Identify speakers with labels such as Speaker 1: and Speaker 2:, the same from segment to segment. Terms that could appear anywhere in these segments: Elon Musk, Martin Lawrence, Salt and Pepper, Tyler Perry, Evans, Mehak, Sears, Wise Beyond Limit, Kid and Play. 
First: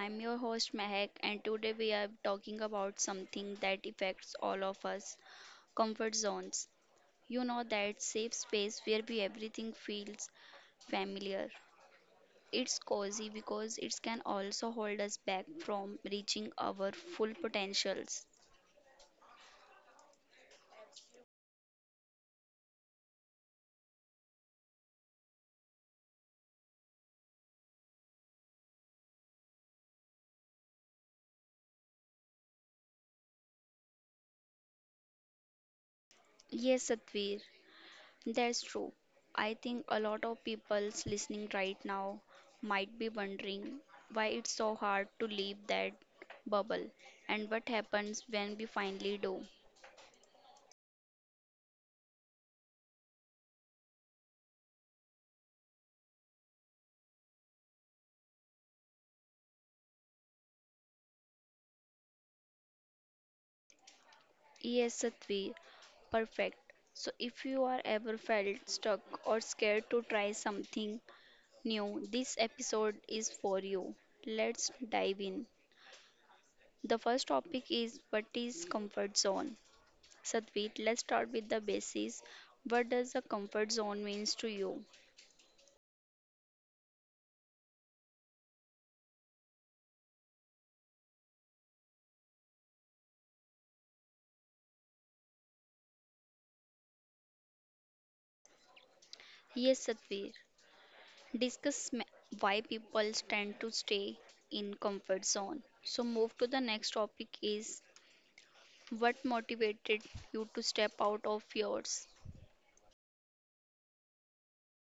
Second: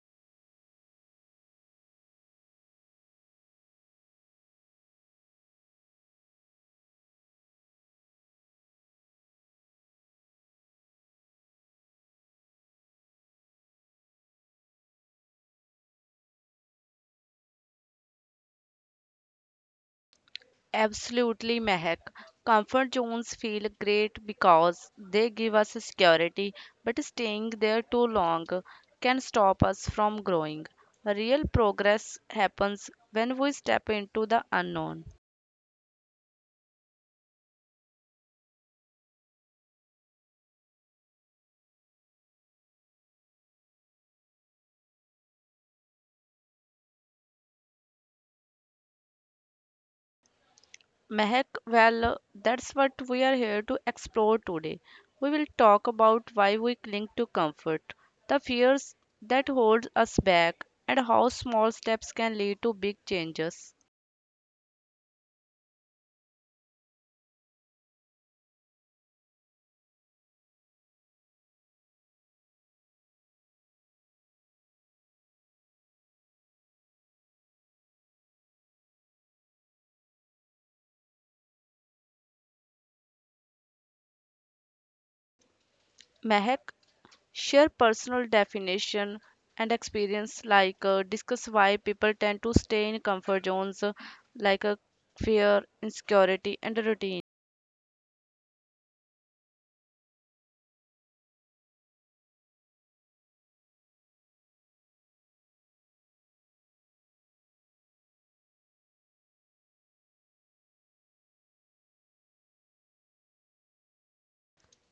Speaker 1: I'm your host Mehak, and today we are talking about something that affects all of us, comfort zones. You know that safe space where we everything feels familiar. It's cozy because it can also hold us back from reaching our full potentials.
Speaker 2: Absolutely, Mehak. Comfort zones feel great because they give us security, but staying there too long can stop us from growing. Real progress happens when we step into the unknown.
Speaker 1: Yes, Satvir. That's true. I think a lot of people's listening right now might be wondering why it's so hard to leave that bubble and what happens when we finally do.
Speaker 2: Mehak, well, that's what we are here to explore today. We will talk about why we cling to comfort, the fears that hold us back, and how small steps can lead to big changes.
Speaker 1: Yes, Satvi, perfect. So if you are ever felt stuck or scared to try something new, this episode is for you. Let's dive in. The first topic is what is comfort zone? Satveet, let's start with the basics. What does the comfort zone means to you?
Speaker 2: Mehak, share personal definition and experience discuss why people tend to stay in comfort zones like uh, fear insecurity and routine.
Speaker 1: Yes, Satveer, discuss why people tend to stay in comfort zone. So move to the next topic is what motivated you to step out of yours.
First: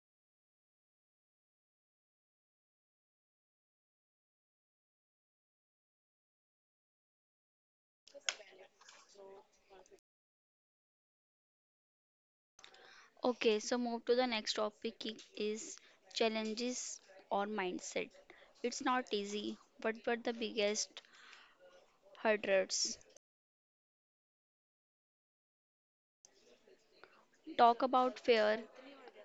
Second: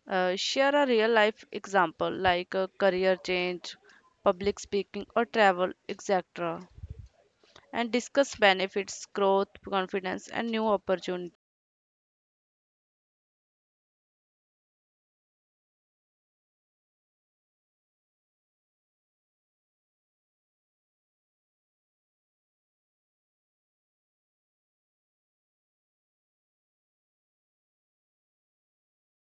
Speaker 2: Share a real life example career change public speaking or travel etc and discuss benefits growth confidence and new opportunities.
Speaker 1: Okay, so move to the next topic is challenges or mindset. It's not easy, but what the biggest hurdles? Talk about fear,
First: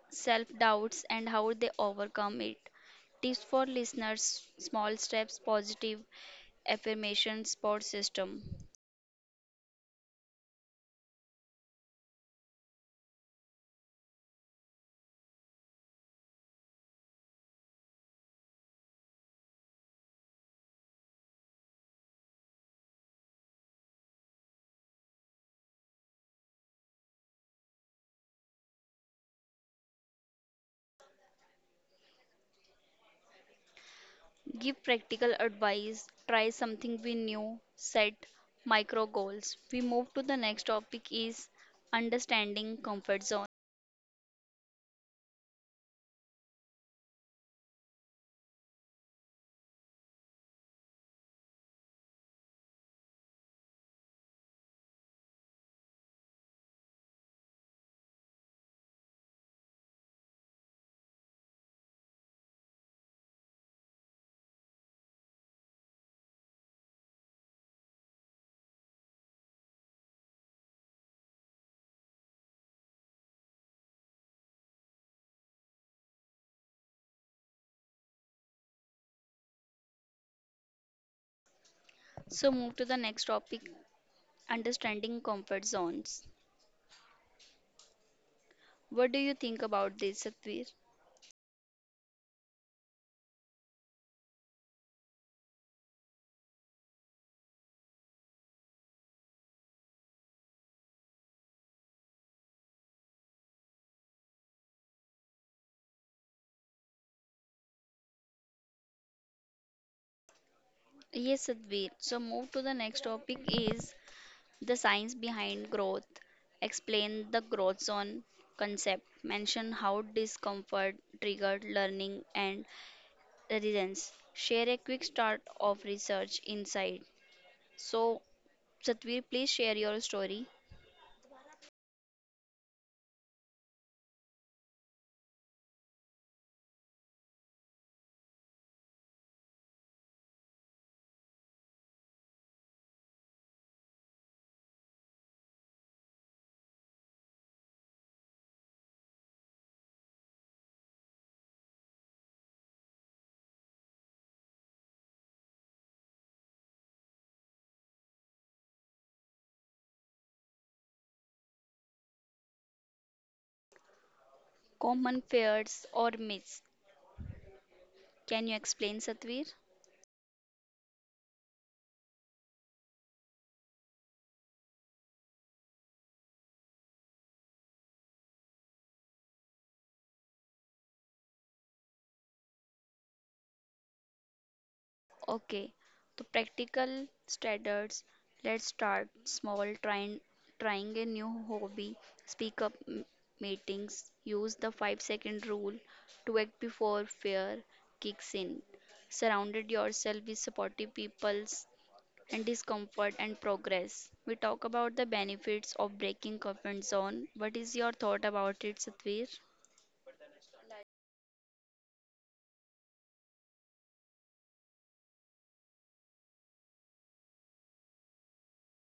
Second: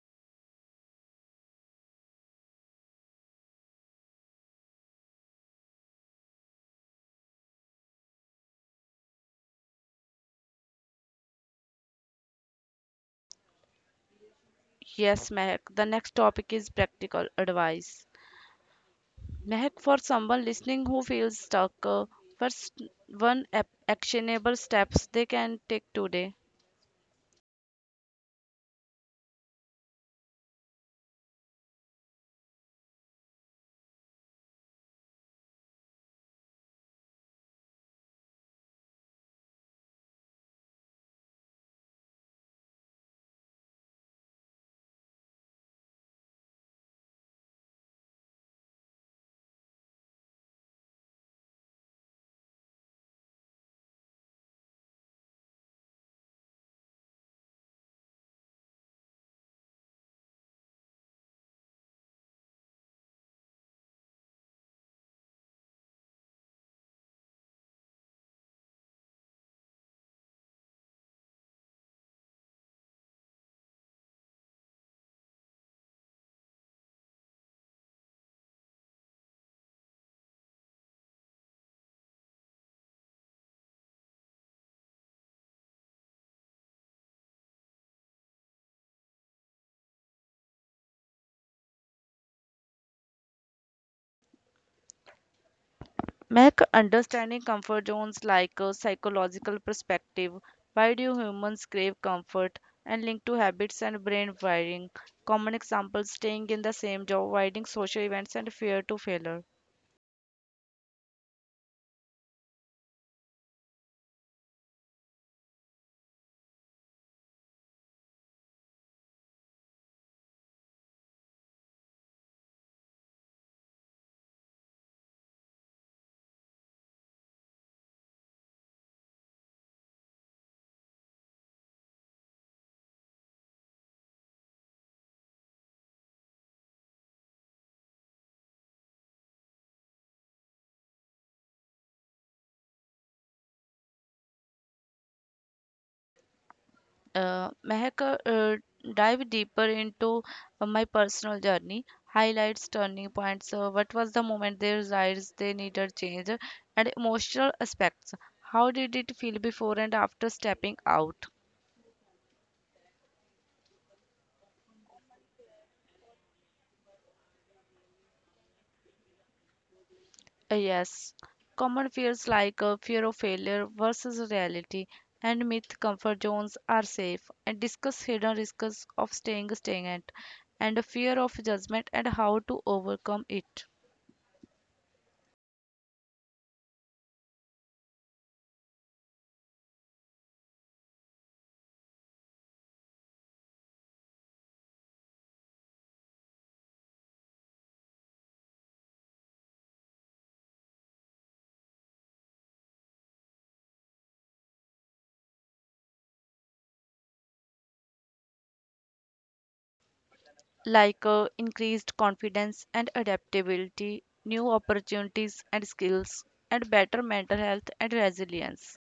Speaker 1: self doubts, and how they overcome it. Tips for listeners small steps, positive affirmation, support system.
Speaker 2: Yes, mehak, the next topic is practical advice. Mehak, for someone listening who feels stuck, what's actionable steps they can take today?
Speaker 1: Give practical advice, try something we new, set micro goals. We move to the next topic is understanding comfort zone. So move to the next topic understanding comfort zones. What do you think about this, Satvir?
Speaker 2: Mehak, understanding comfort zones like a psychological perspective. Why do humans crave comfort and linked to habits and brain wiring? Common examples staying in the same job, avoiding social events, and fear to failure.
Speaker 1: Yes, Sadhvir. So move to the next topic is the science behind growth, explain the growth zone concept, mention how discomfort triggered learning and resilience. Share a quick start of research insight. So, Satvir, please share your story.
Speaker 2: Mehak, dive deeper into my personal journey, highlights, turning points, what was the moment they realized they needed change, and emotional aspects. How did it feel before and after stepping out?
Speaker 1: Common fears or myths. Can you explain, Satvir?
Speaker 2: Yes, common fears like fear of failure versus reality and myth comfort zones are safe and discuss hidden risks of staying stagnant and fear of judgment and how to overcome it.
Speaker 1: Okay, so practical standards. Let's start small, trying a new hobby. Speak up meetings. Use the 5-second rule to act before fear kicks in. Surrounded yourself with supportive peoples and discomfort and progress. We talk about the benefits of breaking comfort zone. What is your thought about it, Satvir?
Speaker 2: Increased confidence and adaptability, new opportunities and skills, and better mental health and resilience.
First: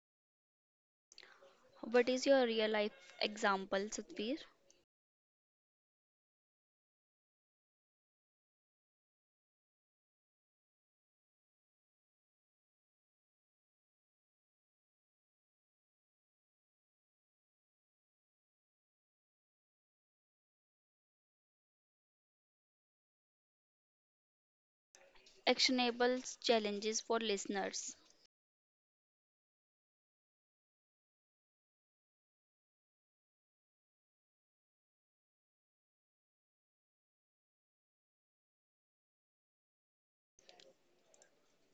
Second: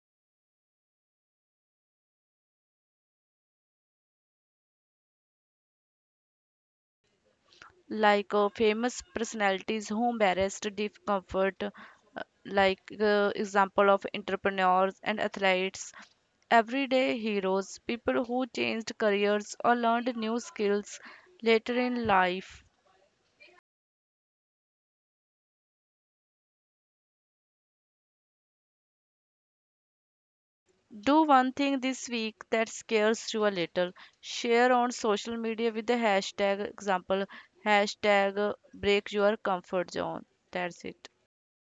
Speaker 1: What is your real life example, Satvir?
Speaker 2: Famous personalities who embraced discomfort, like example of entrepreneurs and athletes, everyday heroes, people who changed careers or learned new skills later in life.
Speaker 1: Actionable challenges for listeners.
Speaker 2: Do one thing this week that scares you a little. Share on social media with the hashtag example hashtag break your comfort zone. That's it.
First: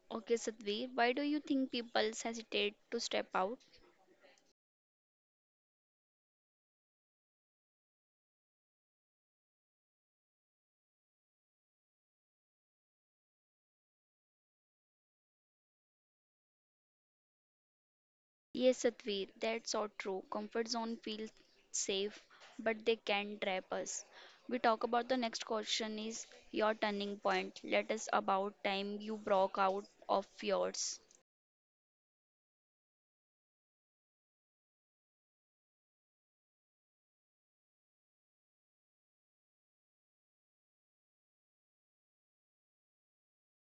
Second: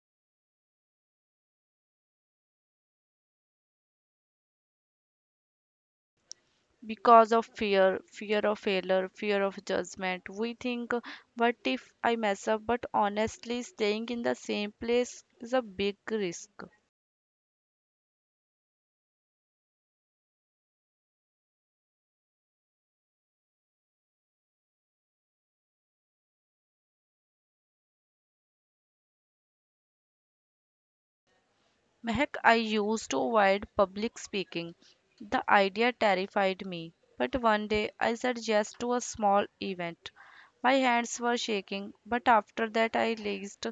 Speaker 1: Okay, Satveer, why do you think people hesitate to step out?
Speaker 2: Because of fear, fear of failure, fear of judgment, we think, what if I mess up? But honestly, staying in the same place is a big risk.
Speaker 1: Yes, Satveer, that's so true. Comfort zone feels safe, but they can trap us. We talk about the next question is your turning point. Let us about time you broke out of yours.
Speaker 2: Mehak, I used to avoid public speaking. The idea terrified me. But one day I said yes to a small event. My hands were shaking, but after that I realized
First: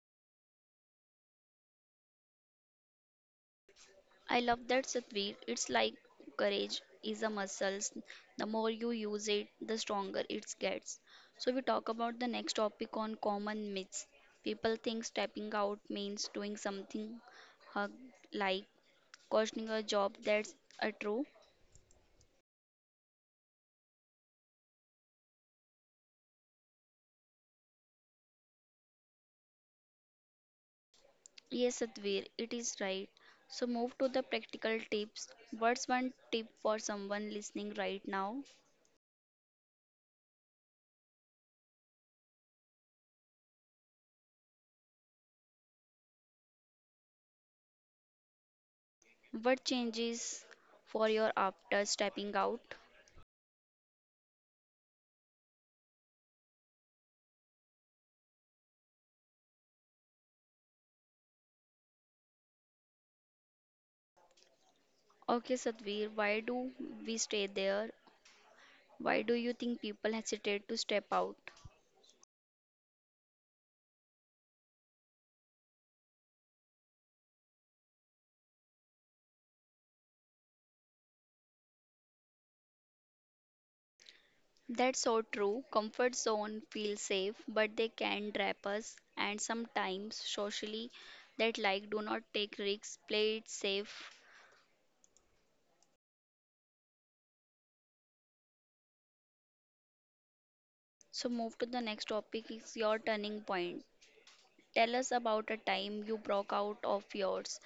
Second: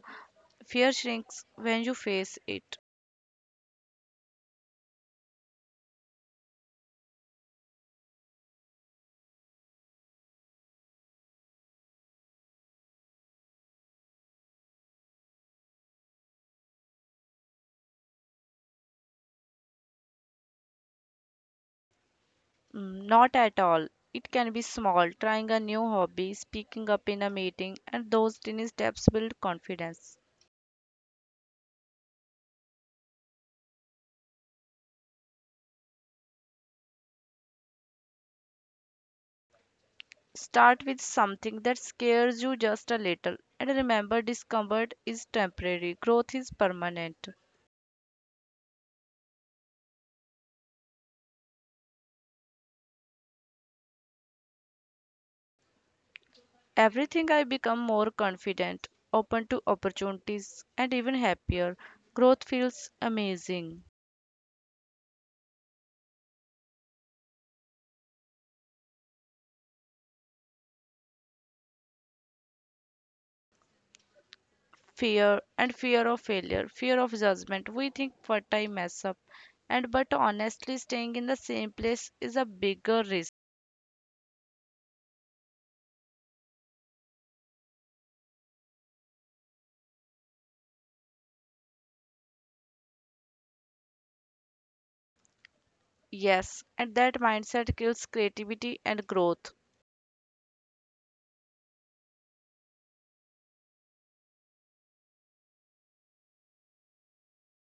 Speaker 2: fear shrinks when you face it.
Speaker 1: I love that, Satvir. It's like courage is a muscle. The more you use it, the stronger it gets. So, we talk about the next topic on common myths. People think stepping out means doing something uh, like questioning a job. That's a true.
Speaker 2: Mm, not at all. It can be small, trying a new hobby, speaking up in a meeting, and those tiny steps build confidence.
Speaker 1: Yes, Satvir, it is right. So, move to the practical tips. What's one tip for someone listening right now?
Speaker 2: Start with something that scares you just a little, and remember discomfort is temporary, growth is permanent.
Speaker 1: What changes for your after stepping out?
Speaker 2: Everything I become more confident, open to opportunities, and even happier. Growth feels amazing.
Speaker 1: Okay, Satvir, why do we stay there? Why do you think people hesitate to step out?
Speaker 2: Fear and fear of failure, fear of judgment. We think what I mess up, and but honestly, staying in the same place is a bigger risk.
Speaker 1: That's so true. Comfort zone feels safe, but they can trap us, and sometimes socially, that like do not take risks, play it safe.
Speaker 2: Yes, and that mindset kills creativity and growth.
Speaker 1: So, move to the next topic is your turning point. Tell us about a time you broke out of yours.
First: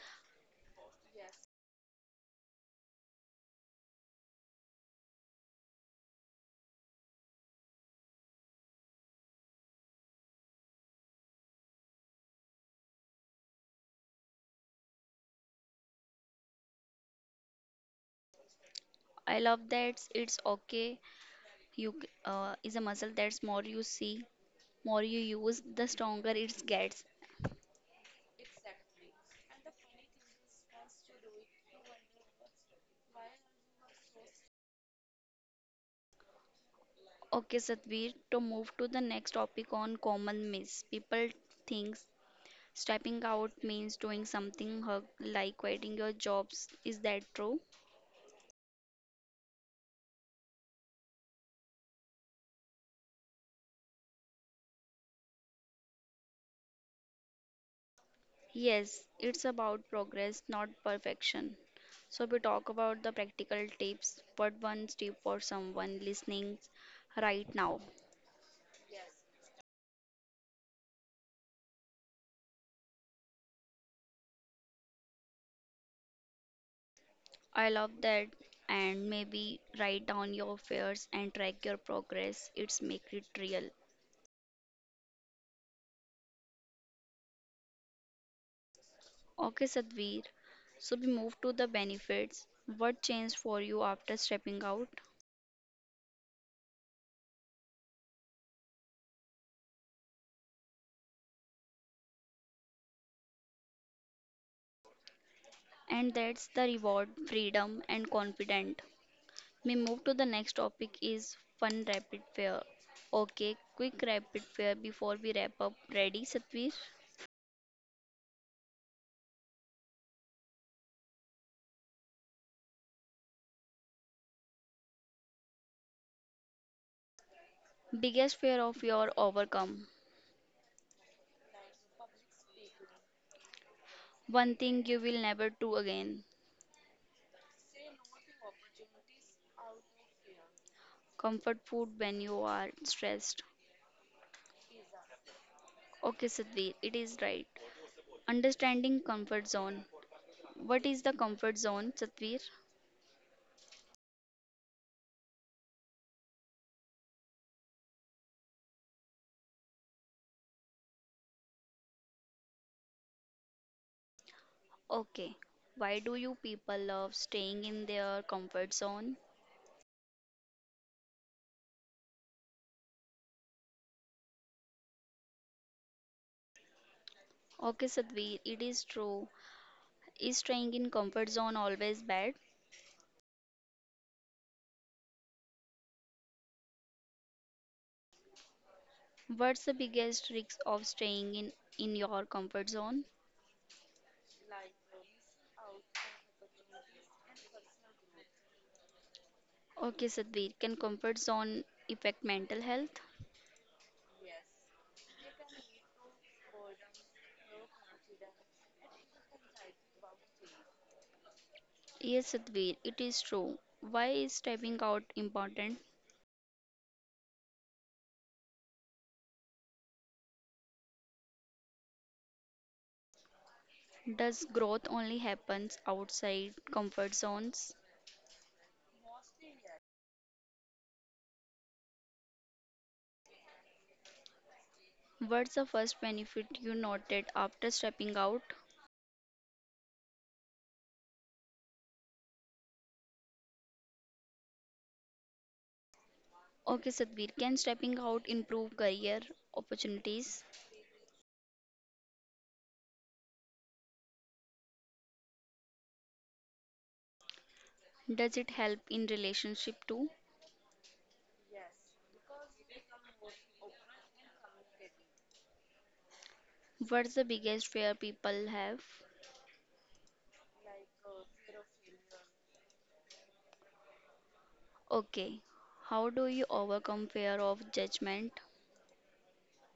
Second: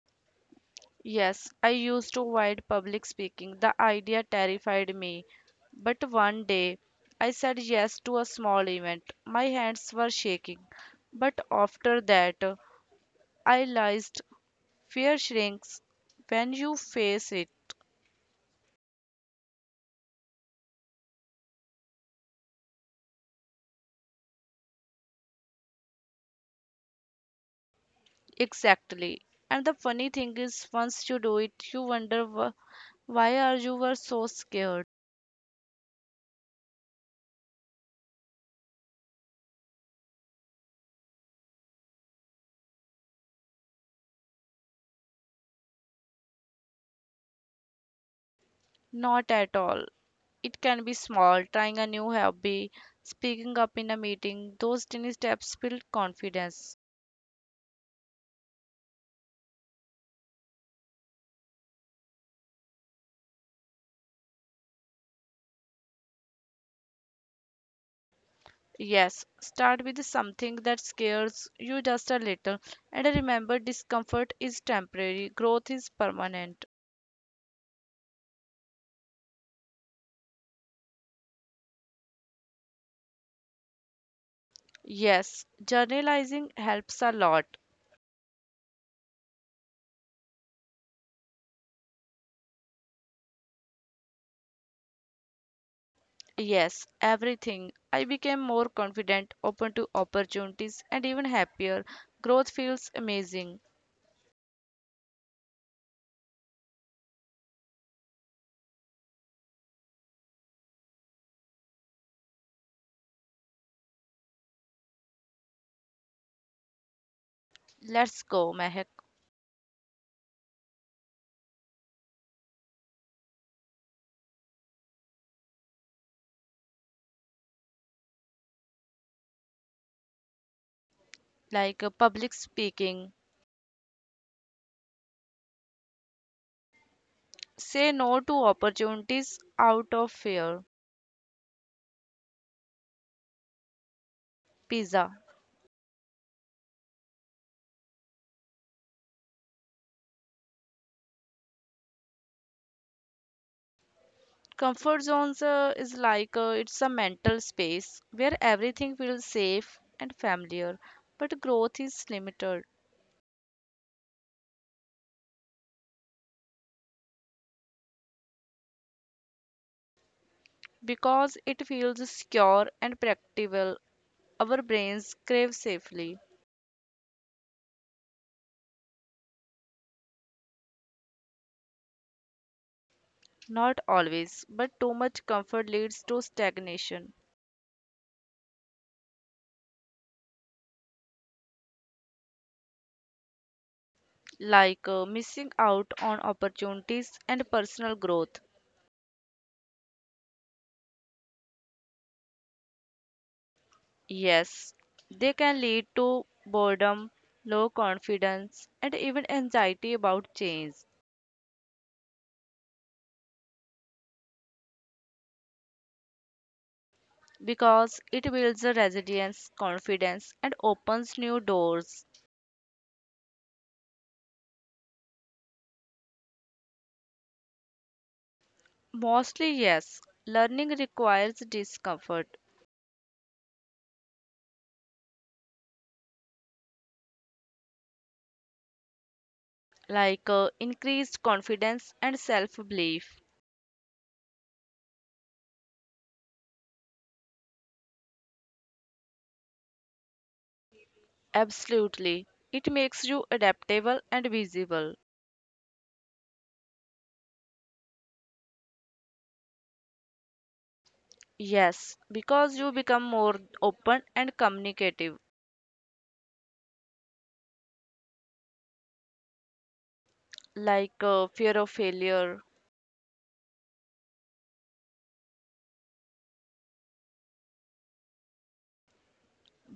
Speaker 2: Yes, I used to avoid public speaking. The idea terrified me. But one day, I said yes to a small event. My hands were shaking. But after that, I realized fear shrinks when you face it.
Speaker 1: I love that it's okay. Is a muscle that's more you see, more you use, the stronger it gets.
Speaker 2: Exactly. And the funny thing is, once you do it, you wonder why are you were so scared?
Speaker 1: Okay, Satvir, to move to the next topic on common myths. People think stepping out means doing something hug, like quitting your jobs. Is that true?
Speaker 2: Not at all. It can be small, trying a new hobby, speaking up in a meeting. Those tiny steps build confidence.
Speaker 1: Yes, it's about progress, not perfection. So we talk about the practical tips. What one tip for someone listening right now?
Speaker 2: Yes, start with something that scares you just a little. And remember, discomfort is temporary, growth is permanent.
Speaker 1: I love that. And maybe write down your fears and track your progress. It's make it real.
Speaker 2: Yes, journalizing helps a lot.
Speaker 1: Okay, Sadhvir. So we move to the benefits. What changed for you after stepping out?
Speaker 2: Yes, everything. I became more confident, open to opportunities, and even happier. Growth feels amazing.
Speaker 1: And that's the reward, freedom, and confident. We move to the next topic is fun rapid fire. Okay, quick rapid fire before we wrap up. Ready, Satvir?
Speaker 2: Let's go, Mehak.
Speaker 1: Biggest fear of your overcome.
Speaker 2: Public speaking.
Speaker 1: One thing you will never do again.
Speaker 2: Say no to opportunities out of fear.
Speaker 1: Comfort food when you are stressed.
Speaker 2: Pizza.
Speaker 1: Okay, Satvir, it is right. Understanding comfort zone. What is the comfort zone, Satvir?
Speaker 2: Comfort zones is like it's a mental space where everything feels safe and familiar, but growth is limited
Speaker 1: Okay, why do you people love staying in their comfort zone?
Speaker 2: because it feels secure and practical. Our brains crave safely,
Speaker 1: Okay, Sadhvi, it is true. Is staying in comfort zone always bad?
Speaker 2: not always, but too much comfort leads to stagnation,
Speaker 1: What's the biggest risk of staying in your comfort zone?
Speaker 2: missing out on opportunities and personal growth.
Speaker 1: Okay, Sadhvi, can comfort zone affect mental health?
Speaker 2: Yes, they can lead to boredom, low confidence, and even anxiety about change
Speaker 1: Yes, Sadhvi, it is true. Why is stepping out important?
Speaker 2: because it builds a resilience, confidence, and opens new doors.
Speaker 1: Does growth only happens outside comfort zones?
Speaker 2: Mostly, yes, learning requires discomfort,
Speaker 1: What's the first benefit you noted after stepping out?
Speaker 2: increased confidence and self belief.
Speaker 1: Okay, Sadhvir, can stepping out improve career opportunities?
Speaker 2: Absolutely, it makes you adaptable and visible.
Speaker 1: Does it help in relationship too?
Speaker 2: Yes, because you become more open and communicative,
Speaker 1: What's the biggest fear people have?
Speaker 2: fear of failure
Speaker 1: Okay, how do you overcome fear of judgment?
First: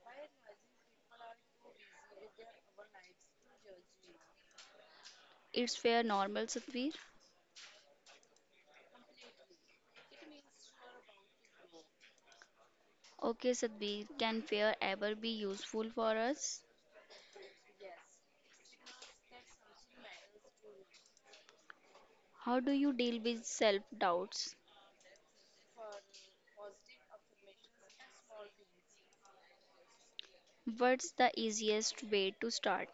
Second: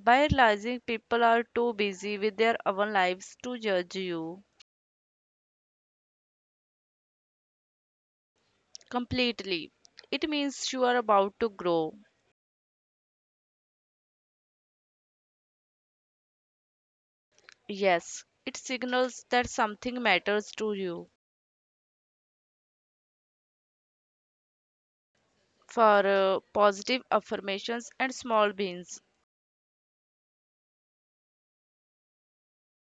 Speaker 2: by realizing people are too busy with their own lives to judge you
Speaker 1: Is fear normal, Sadhvir?
Speaker 2: completely. It means you are about to grow.
Speaker 1: Okay, Sadhvir, can fear ever be useful for us?
Speaker 2: Yes, it signals that something matters to you.
Speaker 1: How do you deal with self doubts?
Speaker 2: For Positive affirmations and small wins,
Speaker 1: What's the easiest way to start?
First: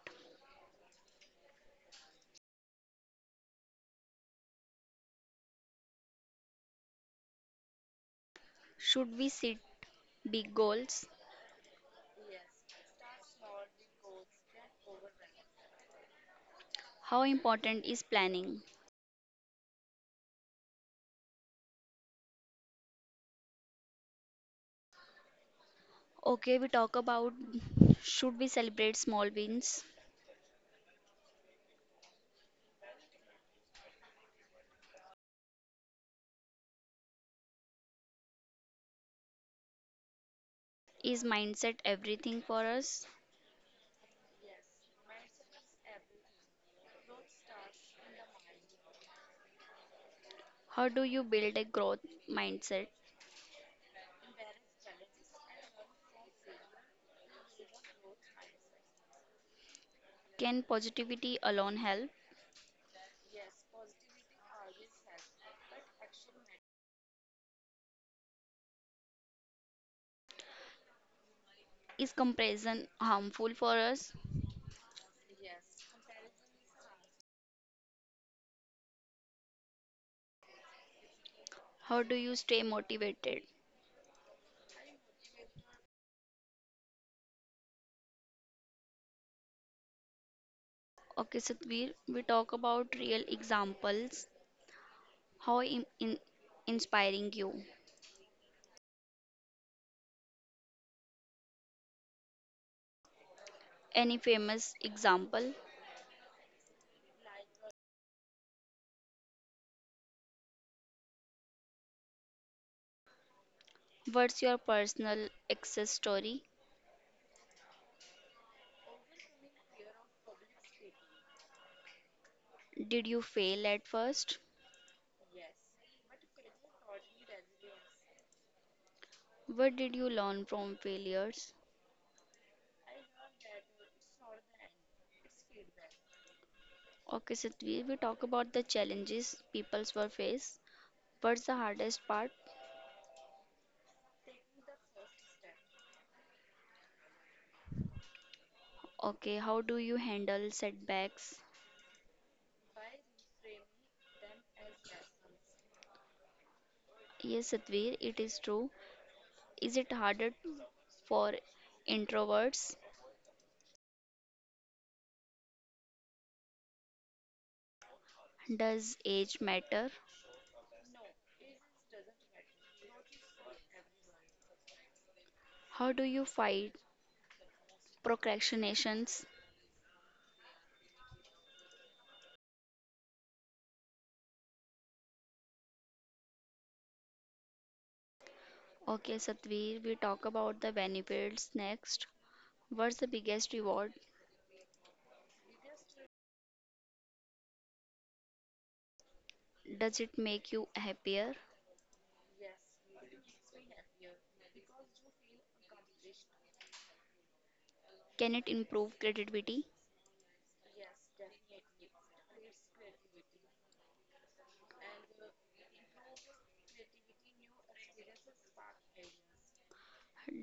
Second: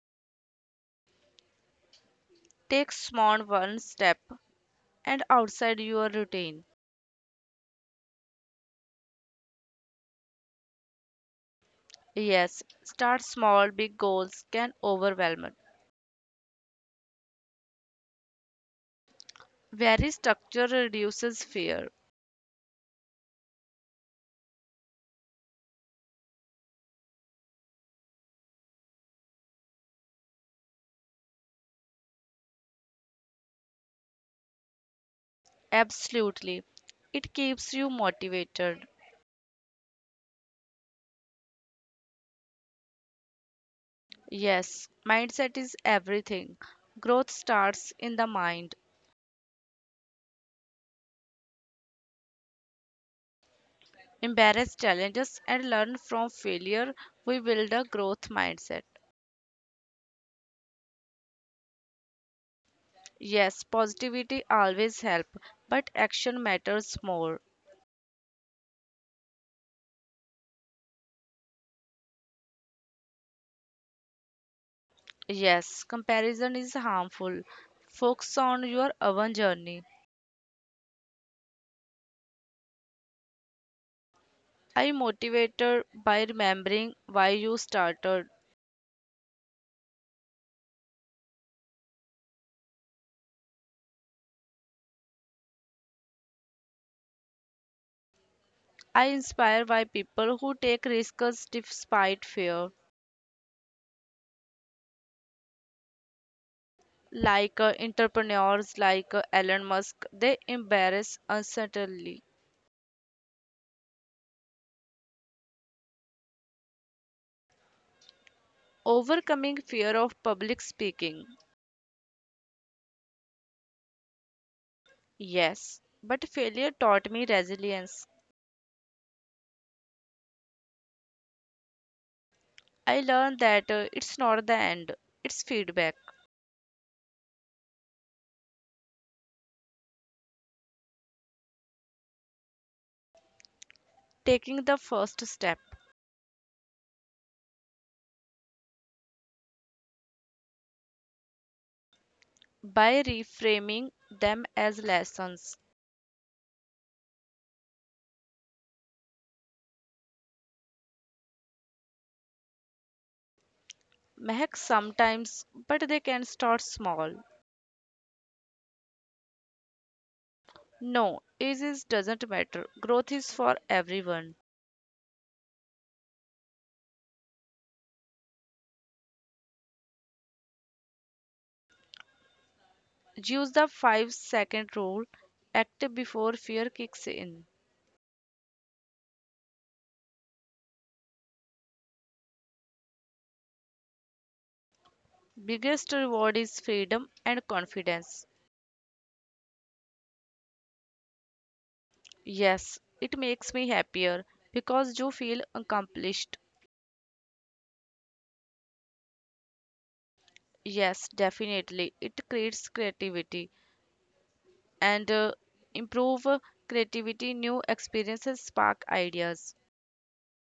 Speaker 2: take small one step and outside your routine.
Speaker 1: Should we set big goals?
Speaker 2: Yes, start small, big goals can overwhelm it.
Speaker 1: How important is planning?
Speaker 2: Very structure reduces fear.
Speaker 1: Okay, we talk about should we celebrate small wins?
Speaker 2: Absolutely. It keeps you motivated.
Speaker 1: Is mindset everything for us?
Speaker 2: Yes, mindset is everything. Growth starts in the mind.
Speaker 1: How do you build a growth mindset?
Speaker 2: Embrace challenges and learn from failure. We build a growth mindset.
Speaker 1: Can positivity alone help?
Speaker 2: Yes, positivity always help, but action matters more.
Speaker 1: Is comparison harmful for us?
Speaker 2: Yes, comparison is harmful. Focus on your own journey.
Speaker 1: How do you stay motivated?
Speaker 2: I motivated by remembering why you started.
Speaker 1: Okay, Satvir, we talk about real examples. How inspiring you?
Speaker 2: I inspire by people who take risks despite fear.
Speaker 1: Any famous example?
Speaker 2: Entrepreneurs like Elon Musk, they embrace uncertainty,
Speaker 1: What's your personal success story?
Speaker 2: overcoming fear of public speaking.
Speaker 1: Did you fail at first?
Speaker 2: Yes, but failure taught me resilience.
Speaker 1: What did you learn from failures?
Speaker 2: I learned that it's not the end, it's feedback,
Speaker 1: Okay, Satvi, we talk about the challenges peoples were faced. What's the hardest part?
Speaker 2: taking the first step
Speaker 1: Okay, how do you handle setbacks?
Speaker 2: by reframing them as lessons.
Speaker 1: Yes, Satvi, it is true. Is it harder for introverts?
Speaker 2: Mehak sometimes, but they can start small.
Speaker 1: Does age matter?
Speaker 2: No, ages doesn't matter. Growth is for everyone.
Speaker 1: How do you fight procrastinations?
Speaker 2: Use the 5-second rule. Act before fear kicks in.
Speaker 1: Okay, Satvi, we talk about the benefits next. What's the biggest reward?
Speaker 2: Biggest reward is freedom and confidence.
Speaker 1: Does it make you happier?
Speaker 2: Yes, it makes me happier because you feel accomplished.
Speaker 1: Can it improve creativity?
Speaker 2: Yes, definitely. It creates creativity and improve creativity, new experiences spark ideas.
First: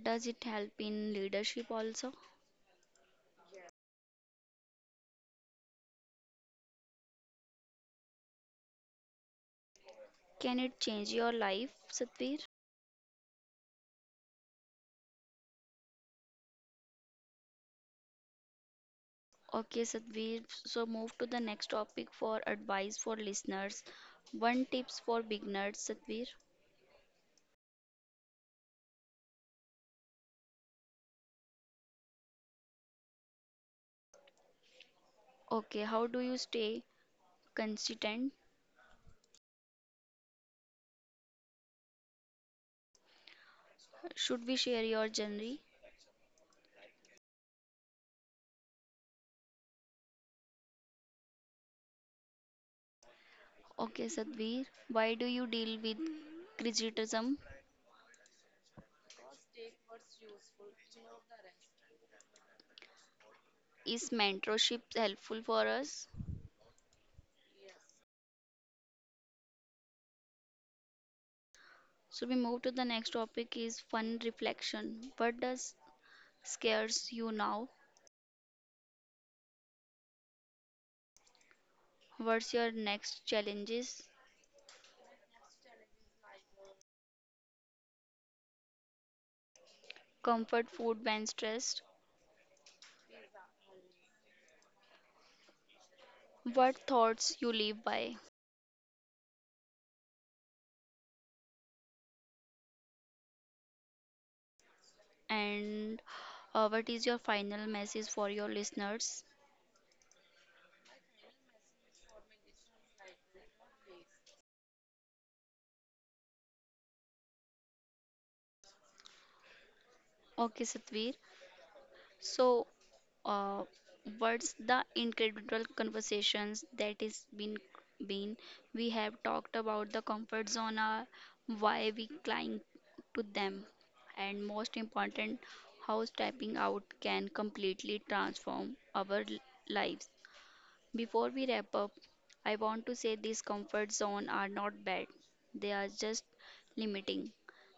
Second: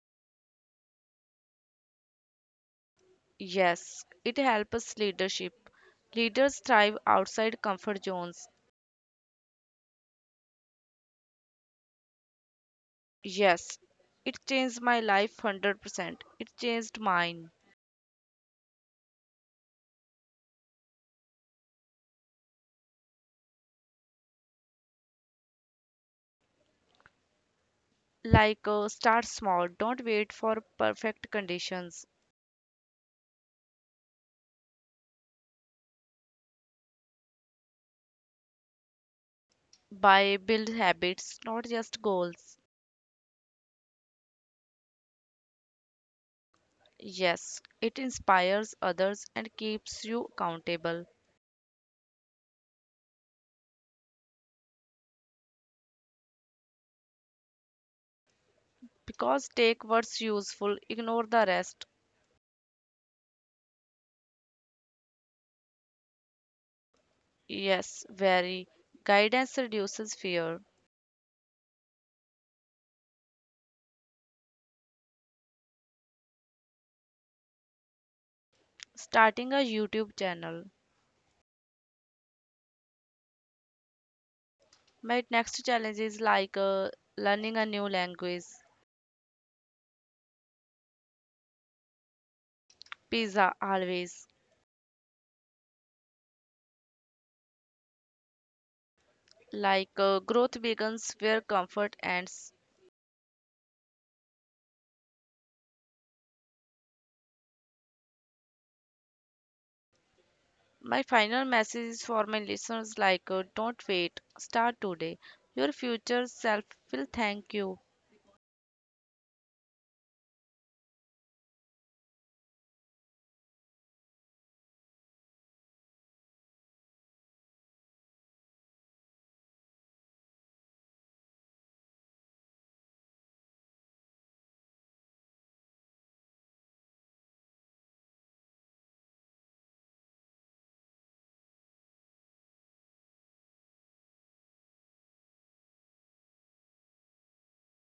Speaker 1: Does it help in leadership also?
Speaker 2: Yes, it helps leadership. Leaders thrive outside comfort zones.
Speaker 1: Can it change your life, Satvir?
Speaker 2: Yes, it changed my life 100%. It changed mine.
Speaker 1: Okay, Satvir. So move to the next topic for advice for listeners. One tips for beginners, Satvir.
Speaker 2: Start small don't wait for perfect conditions
Speaker 1: Okay, how do you stay consistent?
Speaker 2: by build habits not just goals.
Speaker 1: Should we share your journey?
Speaker 2: Yes, it inspires others and keeps you accountable
Speaker 1: Okay, Satvir. Why do you deal with criticism?
Speaker 2: because take what's useful ignore the rest.
Speaker 1: Is mentorship helpful for us?
Speaker 2: Yes, very guidance reduces fear
Speaker 1: So we move to the next topic is fun reflection. What does scares you now?
Speaker 2: starting a youtube channel.
Speaker 1: What's your next challenges?
Speaker 2: My next challenge is learning a new language.
Speaker 1: Comfort food when stressed.
Speaker 2: Pizza always.
Speaker 1: What thoughts you live by?
Speaker 2: Growth begins where comfort ends.
Speaker 1: And what is your final message for your listeners?
Speaker 2: My final message is for my listeners don't wait, start today. Your future self will thank you.
Speaker 1: Okay, Satvir. So, uh, what's the incredible conversations that is been? We have talked about the comfort zone, why we cling to them, and most important, how stepping out can completely transform our lives. Before we wrap up, I want to say these comfort zones are not bad. They are just limiting.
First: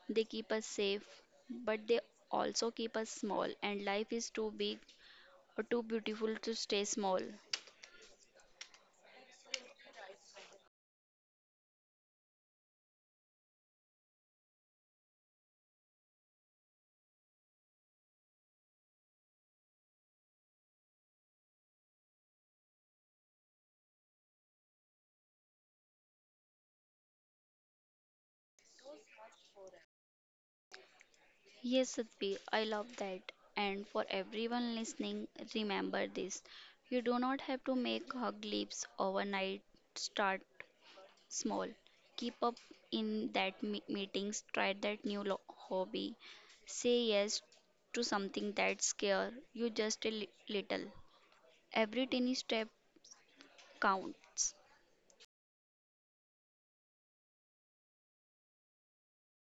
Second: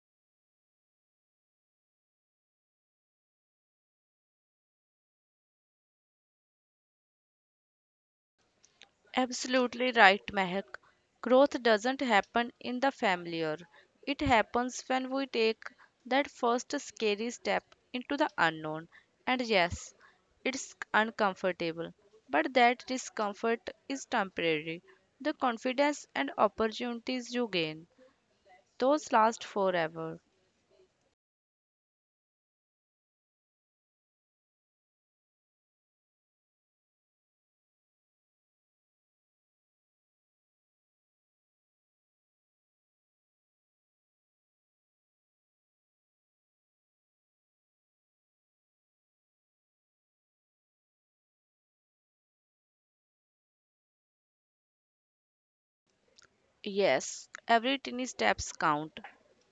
Speaker 1: They keep us safe, but they also keep us small, and life is too big or too beautiful to stay small.
Speaker 2: Absolutely right, Mehak. Growth doesn't happen in the familiar. It happens when we take that first scary step into the unknown. And yes, it's uncomfortable, but that discomfort is temporary. The confidence and opportunities you gain, those last forever.
Speaker 1: Yes, Satvi, I love that. And for everyone listening, remember this. You do not have to make hug leaps overnight start small. Keep up in that meetings, try that new hobby. Say yes to something that scare you just a little. Every tiny step counts
Speaker 2: Yes, every tiny steps count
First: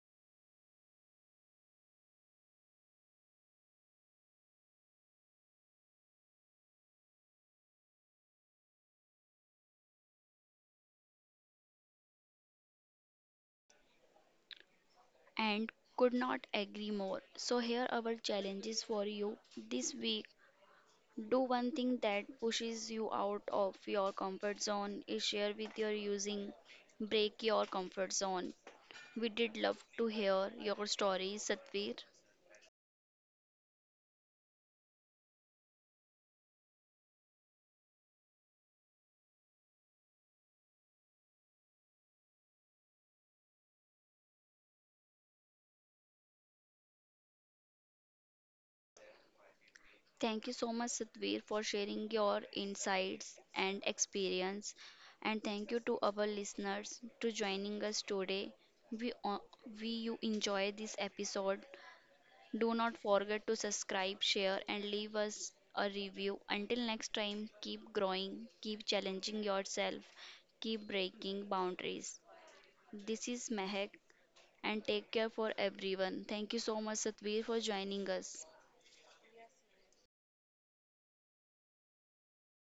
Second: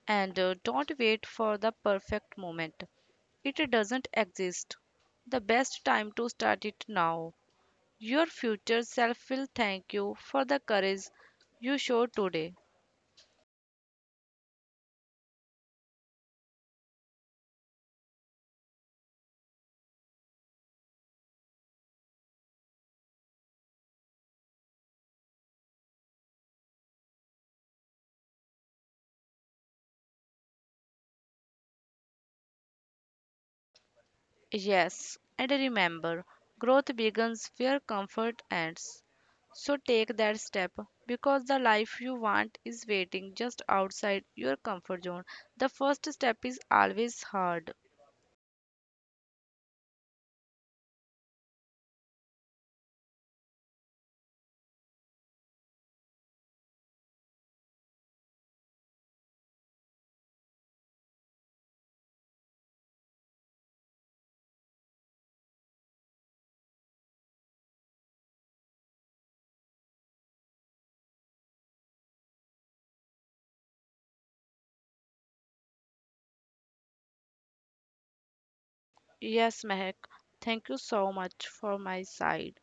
Speaker 2: and don't wait for the perfect moment. It doesn't exist. The best time to start it now. Your future self will thank you for the courage you show today.
Speaker 1: and could not agree more. So here are our challenges for you this week. Do one thing that pushes you out of your comfort zone is share with your using break your comfort zone. We did love to hear your stories, Satvir.
Speaker 2: Yes, and remember, growth begins where comfort ends. So take that step because the life you want is waiting just outside your comfort zone. The first step is always hard.
Speaker 1: Thank you so much, Satvir, for sharing your insights and experience. And thank you to our listeners to joining us today. We, o- we you enjoy this episode. Do not forget to subscribe, share, and leave us a review. Until next time, keep growing, keep challenging yourself, keep breaking boundaries. This is Mehak, and take care for everyone. Thank you so much, Satvir, for joining us.
Speaker 2: Yes, Mehak, thank you so much for my side.